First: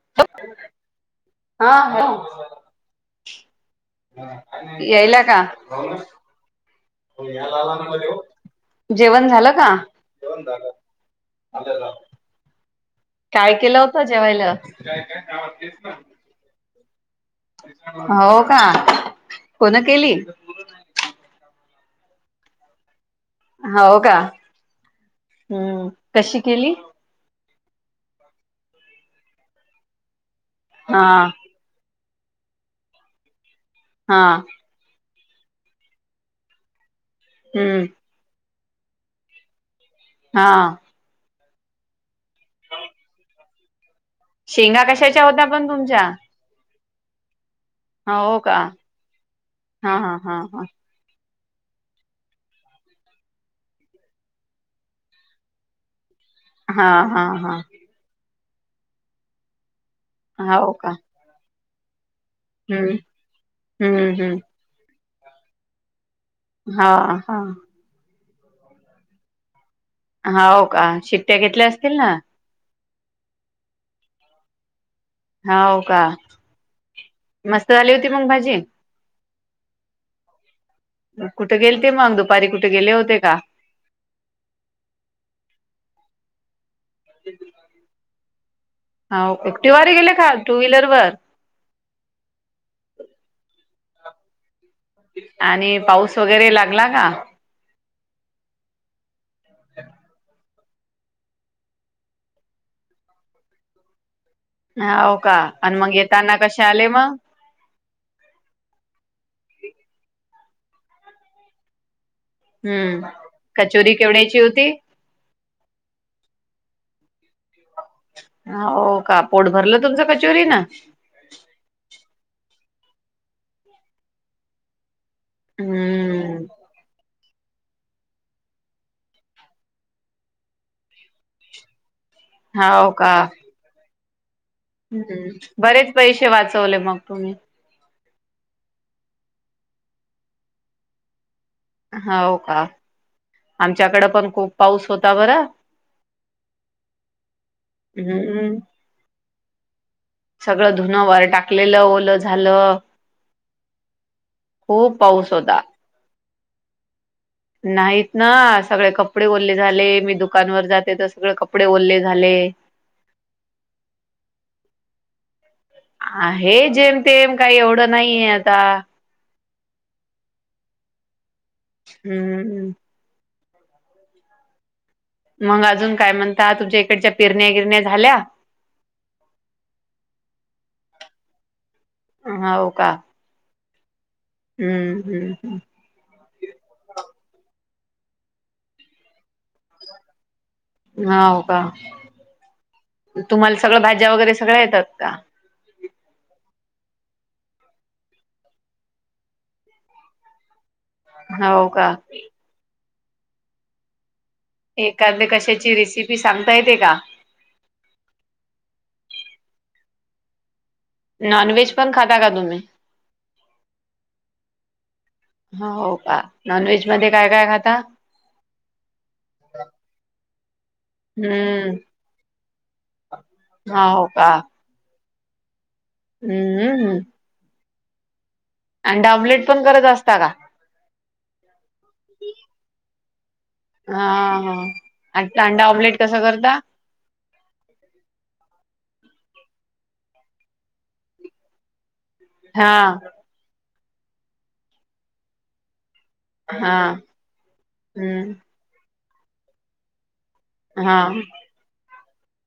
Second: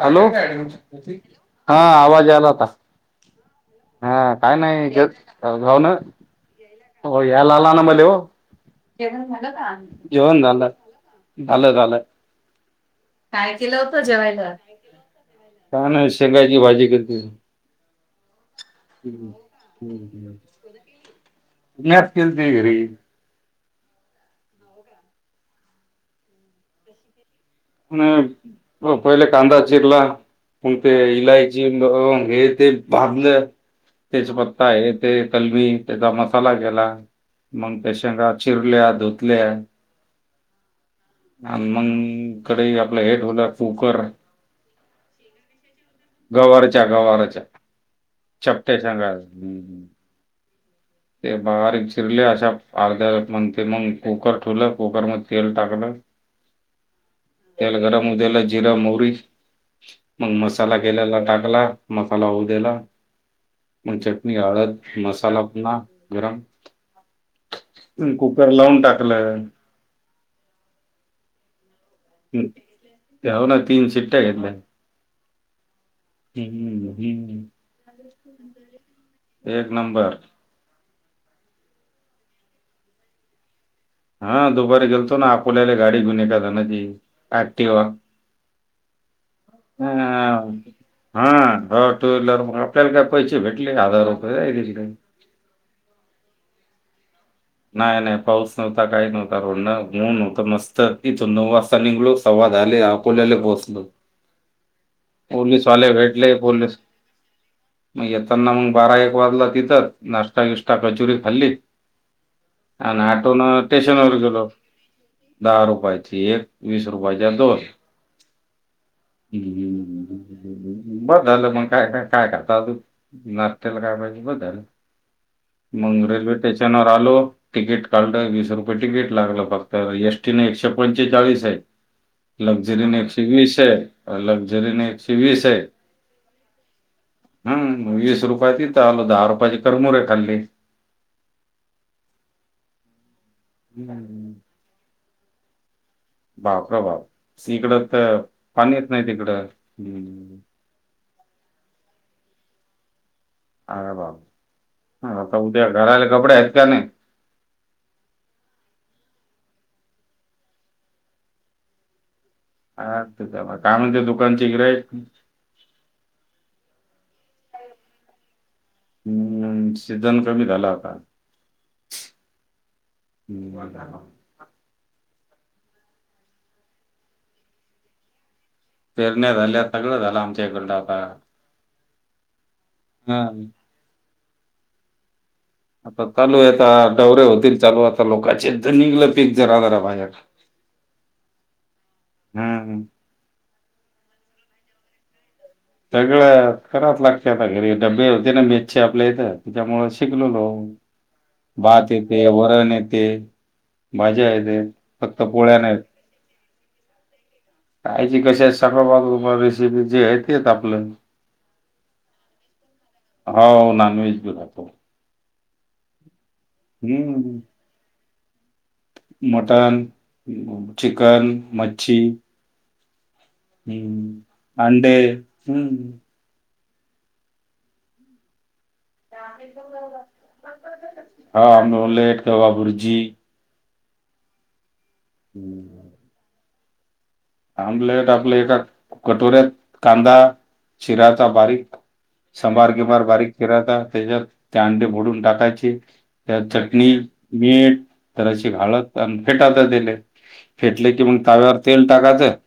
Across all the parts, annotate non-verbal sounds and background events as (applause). Hello हा हा आवाज हॅलो आला होता. हा काय नाही जर यायला का भाऊन हो याला आला ना मध्ये हो जेवण झालं का जेवण झालं. (unintelligible) झालं झालं. काय केलं होत जेवायल. (unintelligible) का नाही शेंगाची भाजी केलती. हो का. हम्म कोण केली हम्म म्याच केलती घरी. हो का हम्म कशी केली? हम्म हो पहिले कांदा चिरला मंग ते हा इलाय लाईची लोन हे ते टाकल हा तेजपत्ता हे ते ते कलमी त्याचा मसाला गेला मग हम्म त्या शेंगा चिरल्या धुतल्या हा. आणि मंग ईकडे आपलं हे ठेवलं कुकर शेंगा कशाच्या होत्या पण तुमच्या? गवारच्या गवारच्या हो का चपट्या शेंगा हा हा हा. ते बारीक चिरले अशा अर्ध्या म्हण ते मग कुकर ठवलं कुकर मध्ये तेल टाकलं हा हा तेल गरम होउदेल जीर मोहरी मग हा हो मसाला का केेलेला टाकला मसाला हो ला हम्म प हम्म चटणी हम्म हळद मसाला पना गरम हा हा. मी कुकर लावून टाकलंय. हाव का शिक्ट्या घेतल्या असतील ना. ह होव ना तीन शिट्ट्या घेतल्या ना. हाव का हं. मस्त झाली होती मग भाजी? एक नंबर. कुठे गेल ते मग दुपारी कुठे गेले होते का? हा दुपारी गेलतो ना अकोल्याले गाडी गुणे कादाना ती. ॲकटीवा हाव एकटीवारी गेले का टू व्हीलर वर हा हट (unintelligible) टू व्हीलर म आपल्याला काय पैशे भेटले हजार रुपय. (unintelligible) आणि पाऊस वगैरे लागला का? नाही नाही पाऊस नव्हता काही नव्हता रोंडन ऊन होत मस्त त इथून नऊ वाजता निघलो सव्वा दाहाले अकोल्याले पोहचलो. हो का आणि मग भेटले, येताना कसे पोलीस आले मग? मग येताना मग बारा एक वाजला तिथंच नाश्ता बिष्टा कचुरी खाल्ली आणि हम्म आटोन कचोरी स्टेशन वर केवढ्याची गेलो. होती? दहा रुपयाची एक वीस रुपयाच्या दोन. हो का पोट भरलं तुमचं कचोरी न? बर झालं मग काय काय काय करत आज नाशत्याला काय पाहिजे ब झालं मग रेल्वे हम्म स्टेशनवर लो तिकीट काढलं वीस रुपये तिकीट लागलं फक्त एसटी न एकशे पंचेचाळीस आहे (inaudible) लक्झरी हाव न का एकशे वीस आहे. लक्झरी न एकशे हम्म वीस हय बरेच पैसे वाचवले मग तुम्ही हम वीस रुपयात इथं आलो दहा रुपयाची करमुरे खाल्ले. हावू का आमच्याकडे पण हं. खूप पाऊस होता बरं बापरे बाप इकड तर हम्म पाणी येत नाही तिकडं. सगळं धुनं वर टाकलेलं ओलं झालं. अर खूप बापरे पाऊस आता होता. उद्या घालायाला कपडे आहेत का नाही? नाहीत ना सगळे कपडे ओल्ले झाले मी दुकानवर जाते तर सगळे कपडे ओल्ले झाले. अ ते च्या काय म्हणते दुकानचे तिकडे हे जेम तेम काही एवढं नाहीये आता हम्म सीझन कमी झाला आता. हम्मम् हंम हमं (unintelligible) मग अजून काय म्हणता? तुमच्या इकडच्या पिरण्या गिरण्या झाल्या. पेरण्या झाल्या सगळ झालं आमच्या इकडं आता हावू का? हम हम्म हम्म हम् आता चालू आहेता डौवऱे होतील चालू आता लोकांचे एकदा निघलं पिक जरा जरा बाहेर. (inaudible) हो का हं. तुम्हाला सगळ भाज्या वगैरे सगळ्या येतात का? सगळं करावच लागते आता घरी डबे होते ना मेसचे आपल्या इथे त्याच्यामुळे शिकललो हो भात का येते वरण येते भाज्या येते फक्त एखाद्या पोळ्या कशाची नाहीत. रेसिपी सांगता येते का? कायची कशाची (unintelligible) रेसिपी जे आहेत आपलं नॉन व्हेज पण खाता का तुम्ही? हो नॉनव्हेज बी खातो. हो हो का नॉन व्हेज मध्ये काय काय खाता? मटन, चिकन, हम्म मच्छी (unintelligible) का हम्म अंडे हम् हम्म (unintelligible) अंडा ऑमलेट पण करत असता का (unintelligible) हा आमलेट किंवा भुर्जी हा हा अंडा हम्म. ऑमलेट कसा करता? आमलेट आपल्या एका कटोऱ्यात कांदा चिरायचा बारीक समार हा किमार बारीक फिराता त्याच्यात त्या अंडे फोडून टाकायचे त्यात हा चटणी, मीठ, हम्म जराशी हळद फेटाता दिले फेटले हा की मग ताव्यावर तेल टाकायतच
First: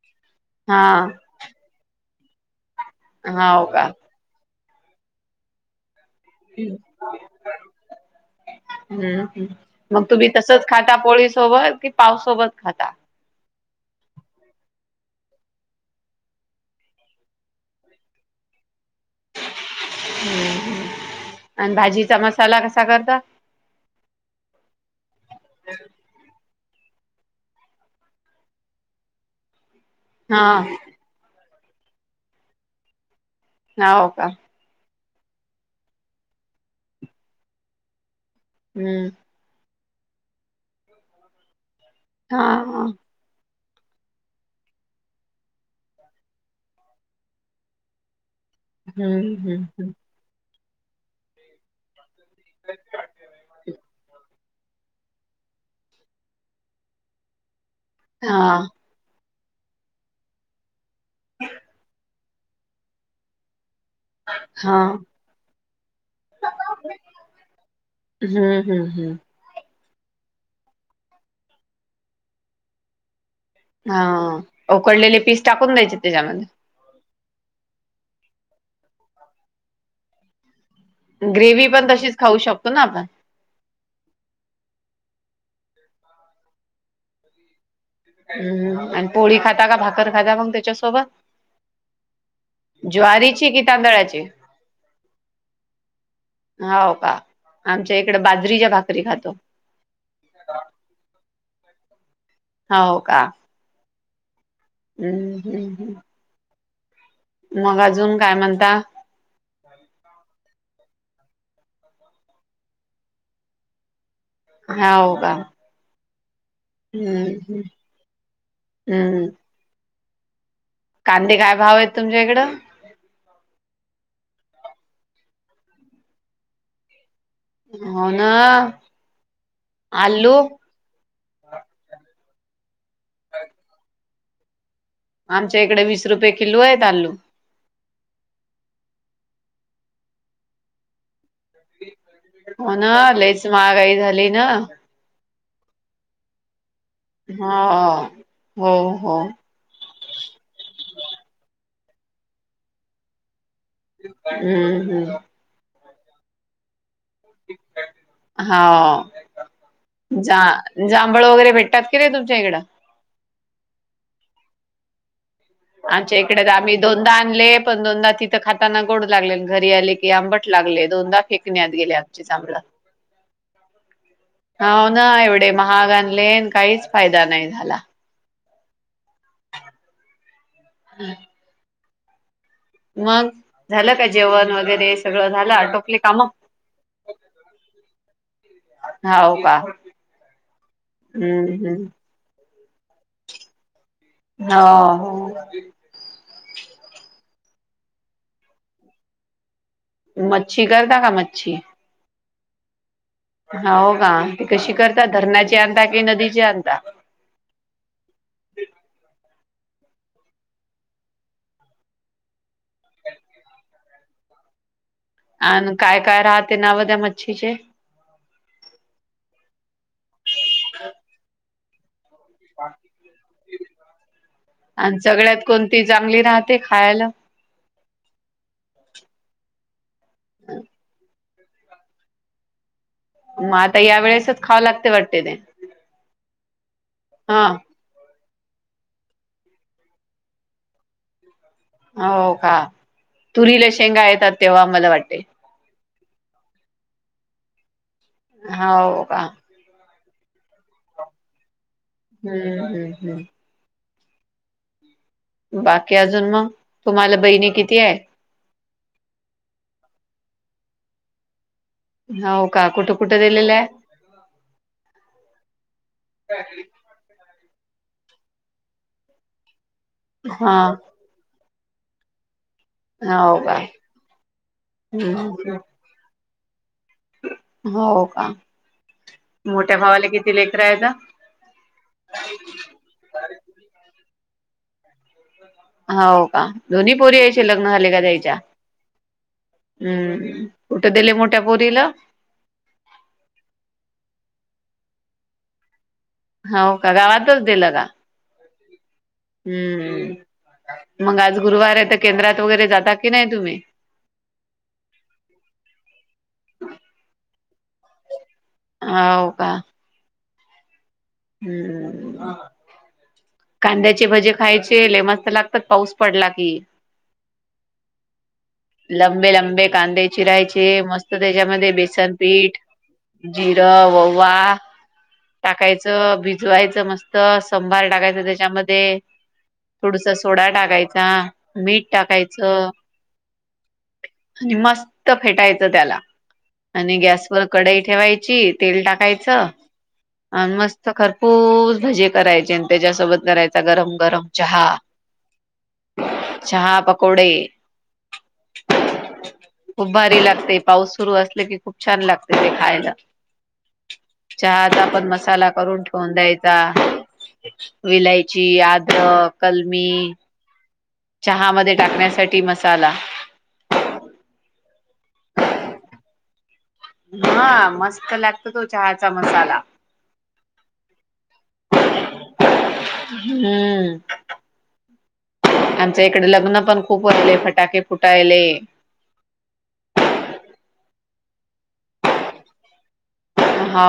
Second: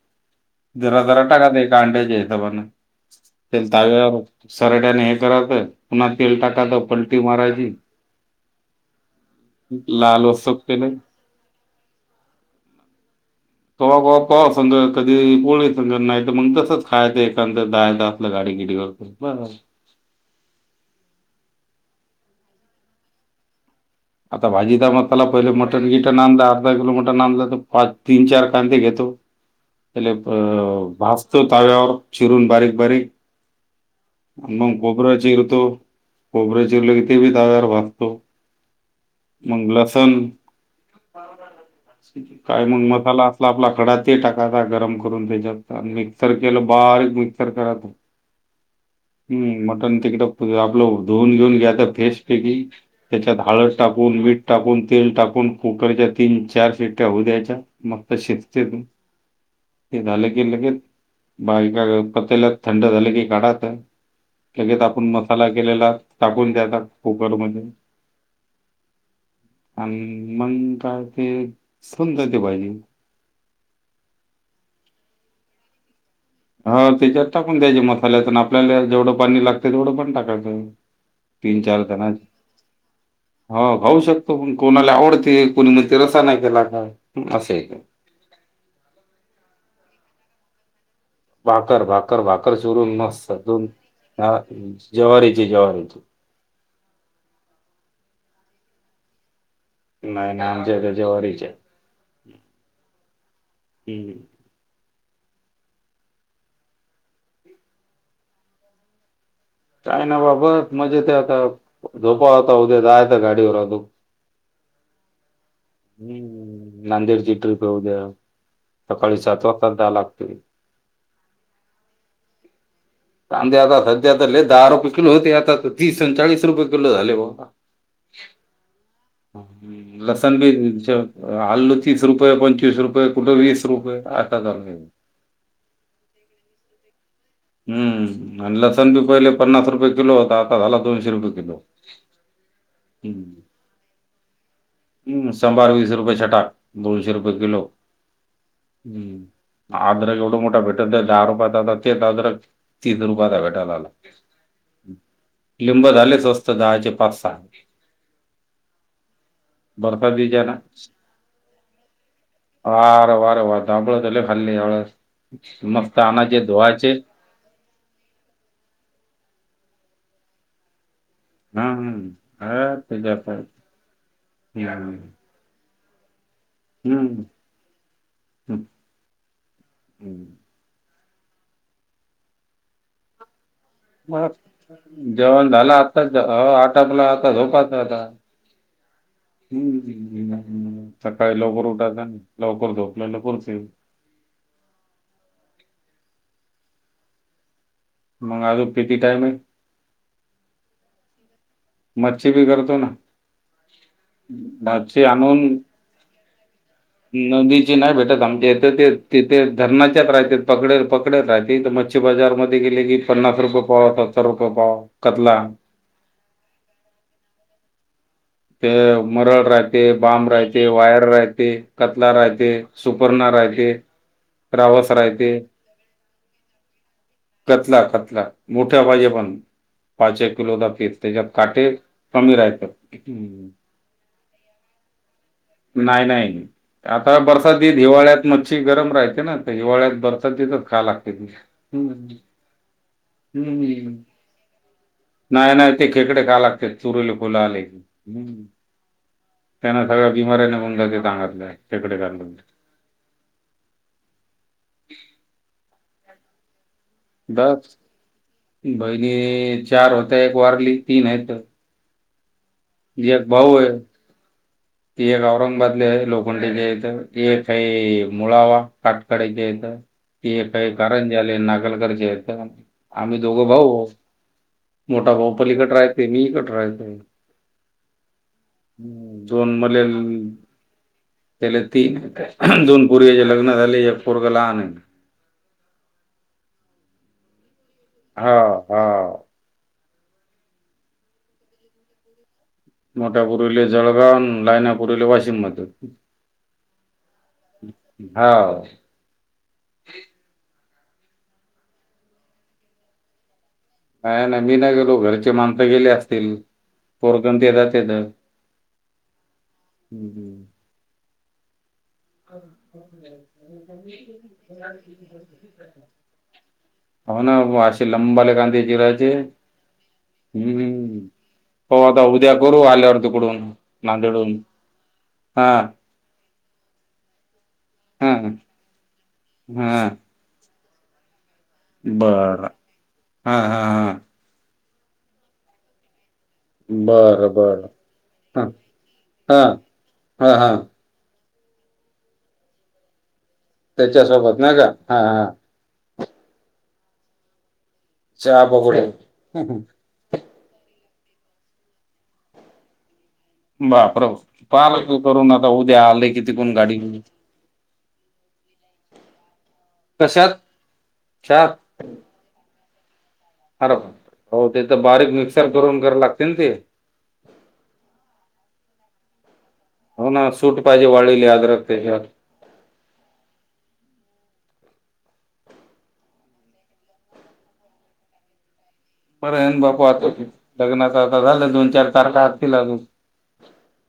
हा जरा जरा टाकात एकाअंड्याच्या हिशोबनें हा ते हो का ताब्या सरट्याने हे करायच पुन्हा तेल टाकायच पलटी मारायची (unintelligible) हम्म मग लाल तुम्ही होईस्तोवर तसच त्याले खाता पोळी सोबत कि पावसोबत खाता. कवा कवा पाव संग कधी पोळी संगत नाही तर मग तसंच खायचं एखाद्या असलं गाडीगिडीवर (unintelligible) (inaudible) ह्म् आणि भाजीचा मसाला कसा करता आता भाजी मसाला त्याला पहिले मटन किटन आणला अर्धा किलो मटण आणलं तर पाच तीन चार कांदे घेतो एले अ हा भासतो तव्यावरवर चिरूून बारीक बारीक. नव का. मग कोबर चिरतो कोबरं चिरलं कि ते बी ताब्यावर वागतो. हम्म. मग लसन हा काय हा मंग मसाला असत आपला खडा ते टाकाता गरम करून त्याच्यात मिक्सर केलं बारीक मिक्सर करात. हम्म मटन तिकटप आपलं धुवून घेऊन घ्याता फेसपैकी त्याच्यात हाळद टाकून मीठ टाकून तेल टाकून कुकरच्या तीन चार सिट्ट्या होऊ द्याच्या. मंग तं हा शेतीचे झालं का लगेच बाग कडे त्याला थंड झाले की काढा आता हा लगेच आपण मसाला केलेला टाकून दया कुकर मध्ये. हम्म हम्म हम्म. अ मग काय ते सुंदते पाहिजे. हा उकडलेले पीस टाकून द्यायचे त्याच्यामध्ये. हा त्याच्यात टाकून द्यायचे मसाल्यातून आपल्याला जेवढं पाणी लागतें तेवढं पण टाकायचं. तीन ग्रेवही चार पण तशीच जणांचे खाऊ शकतो ना आपण. हो भाऊ शकतो पण कोणाला आवडते कोणी म तेि रसा नाही केला का असं आहे का हम्म आणि पोळी खाता का भाकर खाता मग त्याच्यासोबत. भाकर भाकर भाकर चोरून ज्वारीची कि मस्ततून तांदळाची जवारीची जवारीची. हो का आमच्या इकडे बाजरीच्या भाकरी खातो. नाही ना आमचे ते जवरचे. हा हो का. हम. हम्म हम्म हम्. मग अजून काय म्हणता. काय ना बाबा मजेत आता झोपा होता उद्या जायता गाडीवर अूजुन हाव का. हम् नांदेडची हम्म ट्रिप येऊ दया सकाळी हम्म सात वाजता जा लागते. कांदे काय भाव आहेत तुमच्या कडं. कांदे आता सध्या दहा रुपये किलो होते. आता तर तीस चाळीस रुपये किलो झाले बा. हो ना आलू लसूण भी आलू तीस रुपये पंचवीस रुपये कुठे वीस रुपये आता चलं आमच्या इकडे वीस रुपये किलो आहे आलू. हम्म आणि लसणं बी पहिले पन्नास रुपये किलो होता. आता झाला दोनशे रुपये किलो. हो ना हम्म लईचं महागाई झाली ना. हम्म (unintelligible) वीस रुपये छटा दोनशे रुपये किलो हो हो हो हम्म. आद्रक एवढा मोठा भेटल दहा रुपयातं ते आद्रक तीस रुपयाला भेटायला लागला. हम्म, हम्म. लिंब झाले स्वस्त दहाचे पाच सहा. हा बरसात बीजाला जां जांभळ वगैरे भेटतात किनी तुमच्या इकडं. हा रवा राव जांभळं तर लई खाल्ले ह्या वेळेस मस्त आमच्या इकडे आणायचे तर आम्ही धुवाचे. दोनदा आणले पण दोनदा तिथं खाताना गोड लागले घरी आले की आंबट लागले दोनदा फेक पुण्यात गेले आमचे जांभळं. त्यात पण. हो ना एवढे महाग आणले काहीचं फायदा नाही झाला. हम्म हम्म. (inaudible) मग. झालं का जेवण मंग वगैरे सगळं जेवणं झालं आटोपले काम? आताचं हो आटापला आता झोपाचं आता. हाव का हम् (unintelligible) सकाळी हम्म लवकर हम्म उठायचं. लवकर झोपलेलं (unintelligible) हा. हो. (unintelligible) मंग आजून किती टाईम आहे.? मच्छी, करता का, मच्छी? मच्छी बी करतो ना. हो का? ती कशी मच्छी करतात? आणून धरणाची आणता कि नदीची आणता? नदीची नाही भेटत आमच्या इथ, ते तिथे धरणाच्याच रायतेत, पकडत-पकडत राहतेत म मच्छी बाजार मध्ये गेले की, पन्नास रुपये पाव, सत्तर रुपये पाव. कतला आन काय-काय राहते नाव त्या मच्छीचे? ते मरळ रायते, बाम रायते, वायर रायते. कतला रायते, सुपर्णा रायते, रावस रायते. ती चांगली राहते खायाला. कतला-कतला मोठ्या पायजे पण, पाच एक किलोचा फीट (unintelligible) त्याच्यात काटे कमी रायतेल. हम्म. मग आता या वेळेसच खावं लागते वाटते ते नाय-नाय आता हा बरसात दिन हिवाळ्यात मच्छी गरम राहते ना तर हिवाळ्यात बरसात खा लागते ती. हम्म हाव का? तुरीला शेंगा येतात तेव्हा मला वाटे. नाय-नाय ते खेकडे खायला लागते, तुरीला फुल आले कि, हम्म. हाव का त्यांने सगळ्या बिमऱ्या निगुन जात्यात अंगातल्या. खेकडे खाल हम्म हम्म ह्म. बाकी अजून मंग? तुम्हाला बहिणी किती बस आहे? बहिणी चार होत्या, एक वारली तीन आहेत. हाव का? कुठं-कुठं दिलेल्या? ती एक औरंगाबादली आहे लोखंडेच्या इथं. ती एक आहे मुळावा काटकाड्याच्या इथं, ती एक हा हाय जली नागलकर च्या इथं. आम्ही हो दोघं का भाऊ, मोठा हम्म भाऊ पलीकड रायते, मी इकड रायते. हो का, मोठ्या मले भावाला किती लेकर हायत? त्याले तीन, आहेत. दोन पोरींचे लग्न झाले, एक पोरगं लहान हो का, दोन्ही पोरी यायचे लग्न झाले का तेंच्या? हां, हां. हम्म. कूठ देले मोठ्या पुरीला? मोठ्यापूरीले जळगाव, लायना पूरीले वाशिम मद. होका? गावातच दिलं का? हाव. हम्म. मग आज गुरुवार आहे, तर केंद्रात वगैरे जाता की नाही तुम्ही? नाय - नाय मी नाही गेलो, घरचे माणसं गेले असतील पोरगण देतात तिथं. हो का? ह्म ह्म. हम्. हो (unintelligible) कांद्याचे भजे खायचे लई मस्त लागतात, पाऊस पडला की. हो ना असे लंबाले कांदे चिरायचे लंबे-लंबे कांदे चिरायचे हम्म मस्त त्याच्यामध्ये पाहू आता उद्या बेसनपीठ, करू आल्यावर तिकडून जिरं, ववा. नांदेडहून हा टाकायचं, भिजवायचं मस्त संभार टाकायचं त्याच्यामध्ये हम्म. च सोडा टाकायचा, मीठ बरं टाकायचं हा हा हा आणि मस्त फेटायचं त्याला. आणि बरं गॅसवर बरं कढई हा ठेवायची तेल हा टाकायचं हा हा अन मस्त खरपूरस भजे करायचे आणि त्याच्यासोबत करायचे चा गरम गरम त्याच्यासोबत नाही चहा का हा हा चहा पकोडे. चहा पकोडे खूप भारी लागते पाऊस सुरू असल की खूप छान लागते ते खायला बा प्रव पाल चहाचा पण करून आता मसाला उद्या करून आले ठेवून किती कोण द्यायचा गाडी घेऊन विलायची आद्रक कलमी. कशात चार चहामध्ये टाकण्यासाठी मसाला. खरप हो तेथ बारीक मिक्सर करून करा लागतेन ते हा मस्त लागत तो चहाचा मसाला हो ना सूट पाहिजे वाळलेली आद्र क तेज्यावर हम्म. आमच्या इकडे लग्न पण खूप वायले फटाके फुटायले. परर अन बापू आत हो लग्नाचा आता झालं दोन चार तारखा आसतील अजून हो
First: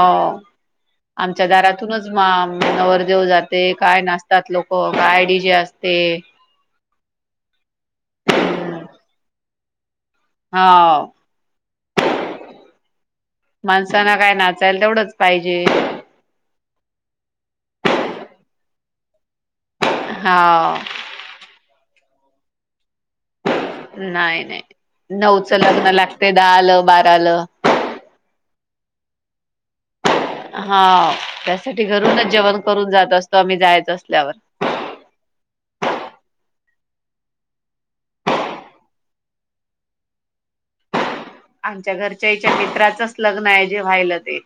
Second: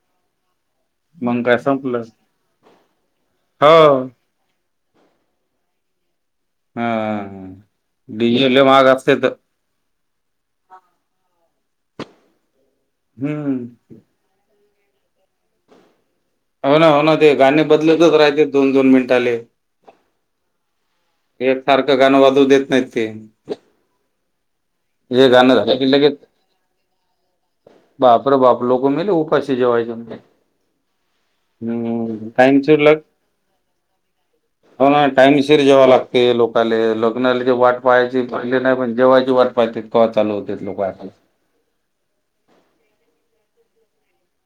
मग आमच्या काय संपलं दारातूनच मा नवरदेव जाते काय हो नाचते. करतात लोक काय डी जे असते. हा डि जे लई माहाग असतेत. ह वो. हम्म माणसाांना काय नाचायला तेवढंच पाहिजे. हो ना हो ना ते गाणे बदलतच राहाय तेत दोन दोन मिनिटाले हा वो एक सारखं गाणं वाजवू देत नाही ते नाही नाही हे नऊच गाणं झालं की लग्न लागते दहाल बाराल. बापर बाप लोक मेले उपाशी जेवायच म्हणजे हा त्यासाठी घरूनच जेवण टाइमची करून लग जात असतो आम्ही जायच असल्यावर. हो ना टाइमशीर जेवा लागते लोकाले लग्नाला ज वाट पाहायची पहिले नाही पण जेवायची वाट पयत्यात कवा चालू होत्यात लोक आपल आमच्या घरच्याईच्या मित्राचच लग्न आहे जे व्हायलं ते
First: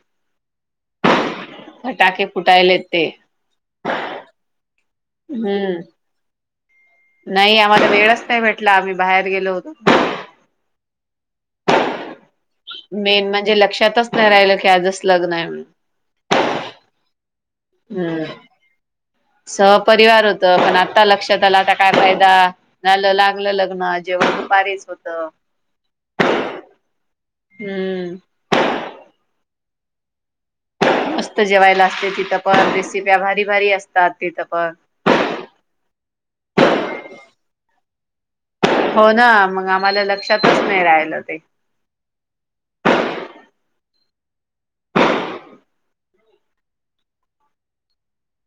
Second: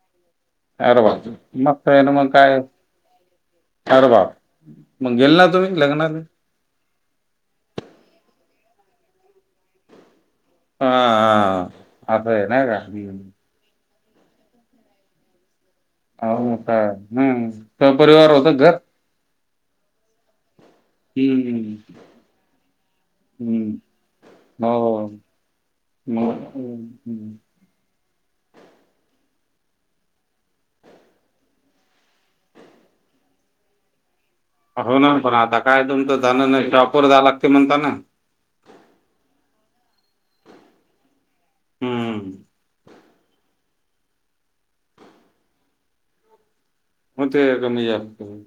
अर वा मग काय अन म फटाके काय फुटायलेत ते अर वा मग गेल ना तुम्ही हम्म लग्नात? नाही आम्हाला वेळच नाही भेटला आम्ही बाहेर गेलो होतो हा हा आता येन का? हम्म. मेन म्हणजे लक्षातच नाही राहिलं की आजच लग्न आहे म्हणून हो का हम्म. हम्म सपरिवार होतं घर सहपरिवार होत पण आता आता लक्षात आलं आता हम्म का फायदा झालं लागलं हम्म लग्न जेवण दुपारीच हो होत. (inaudible) हम्म. हम्म. मस्त जेवायला असते तिथं पण रेसिप्या भारी भारी असतात तिथं पण. हो ना पण आता काय तुमचं जाण नाही टॉपर जाण लागते म्हणताना. हो ना मग आम्हाला लक्षातच नाही राहिलं ते हम्म. होते कमी जास्त करून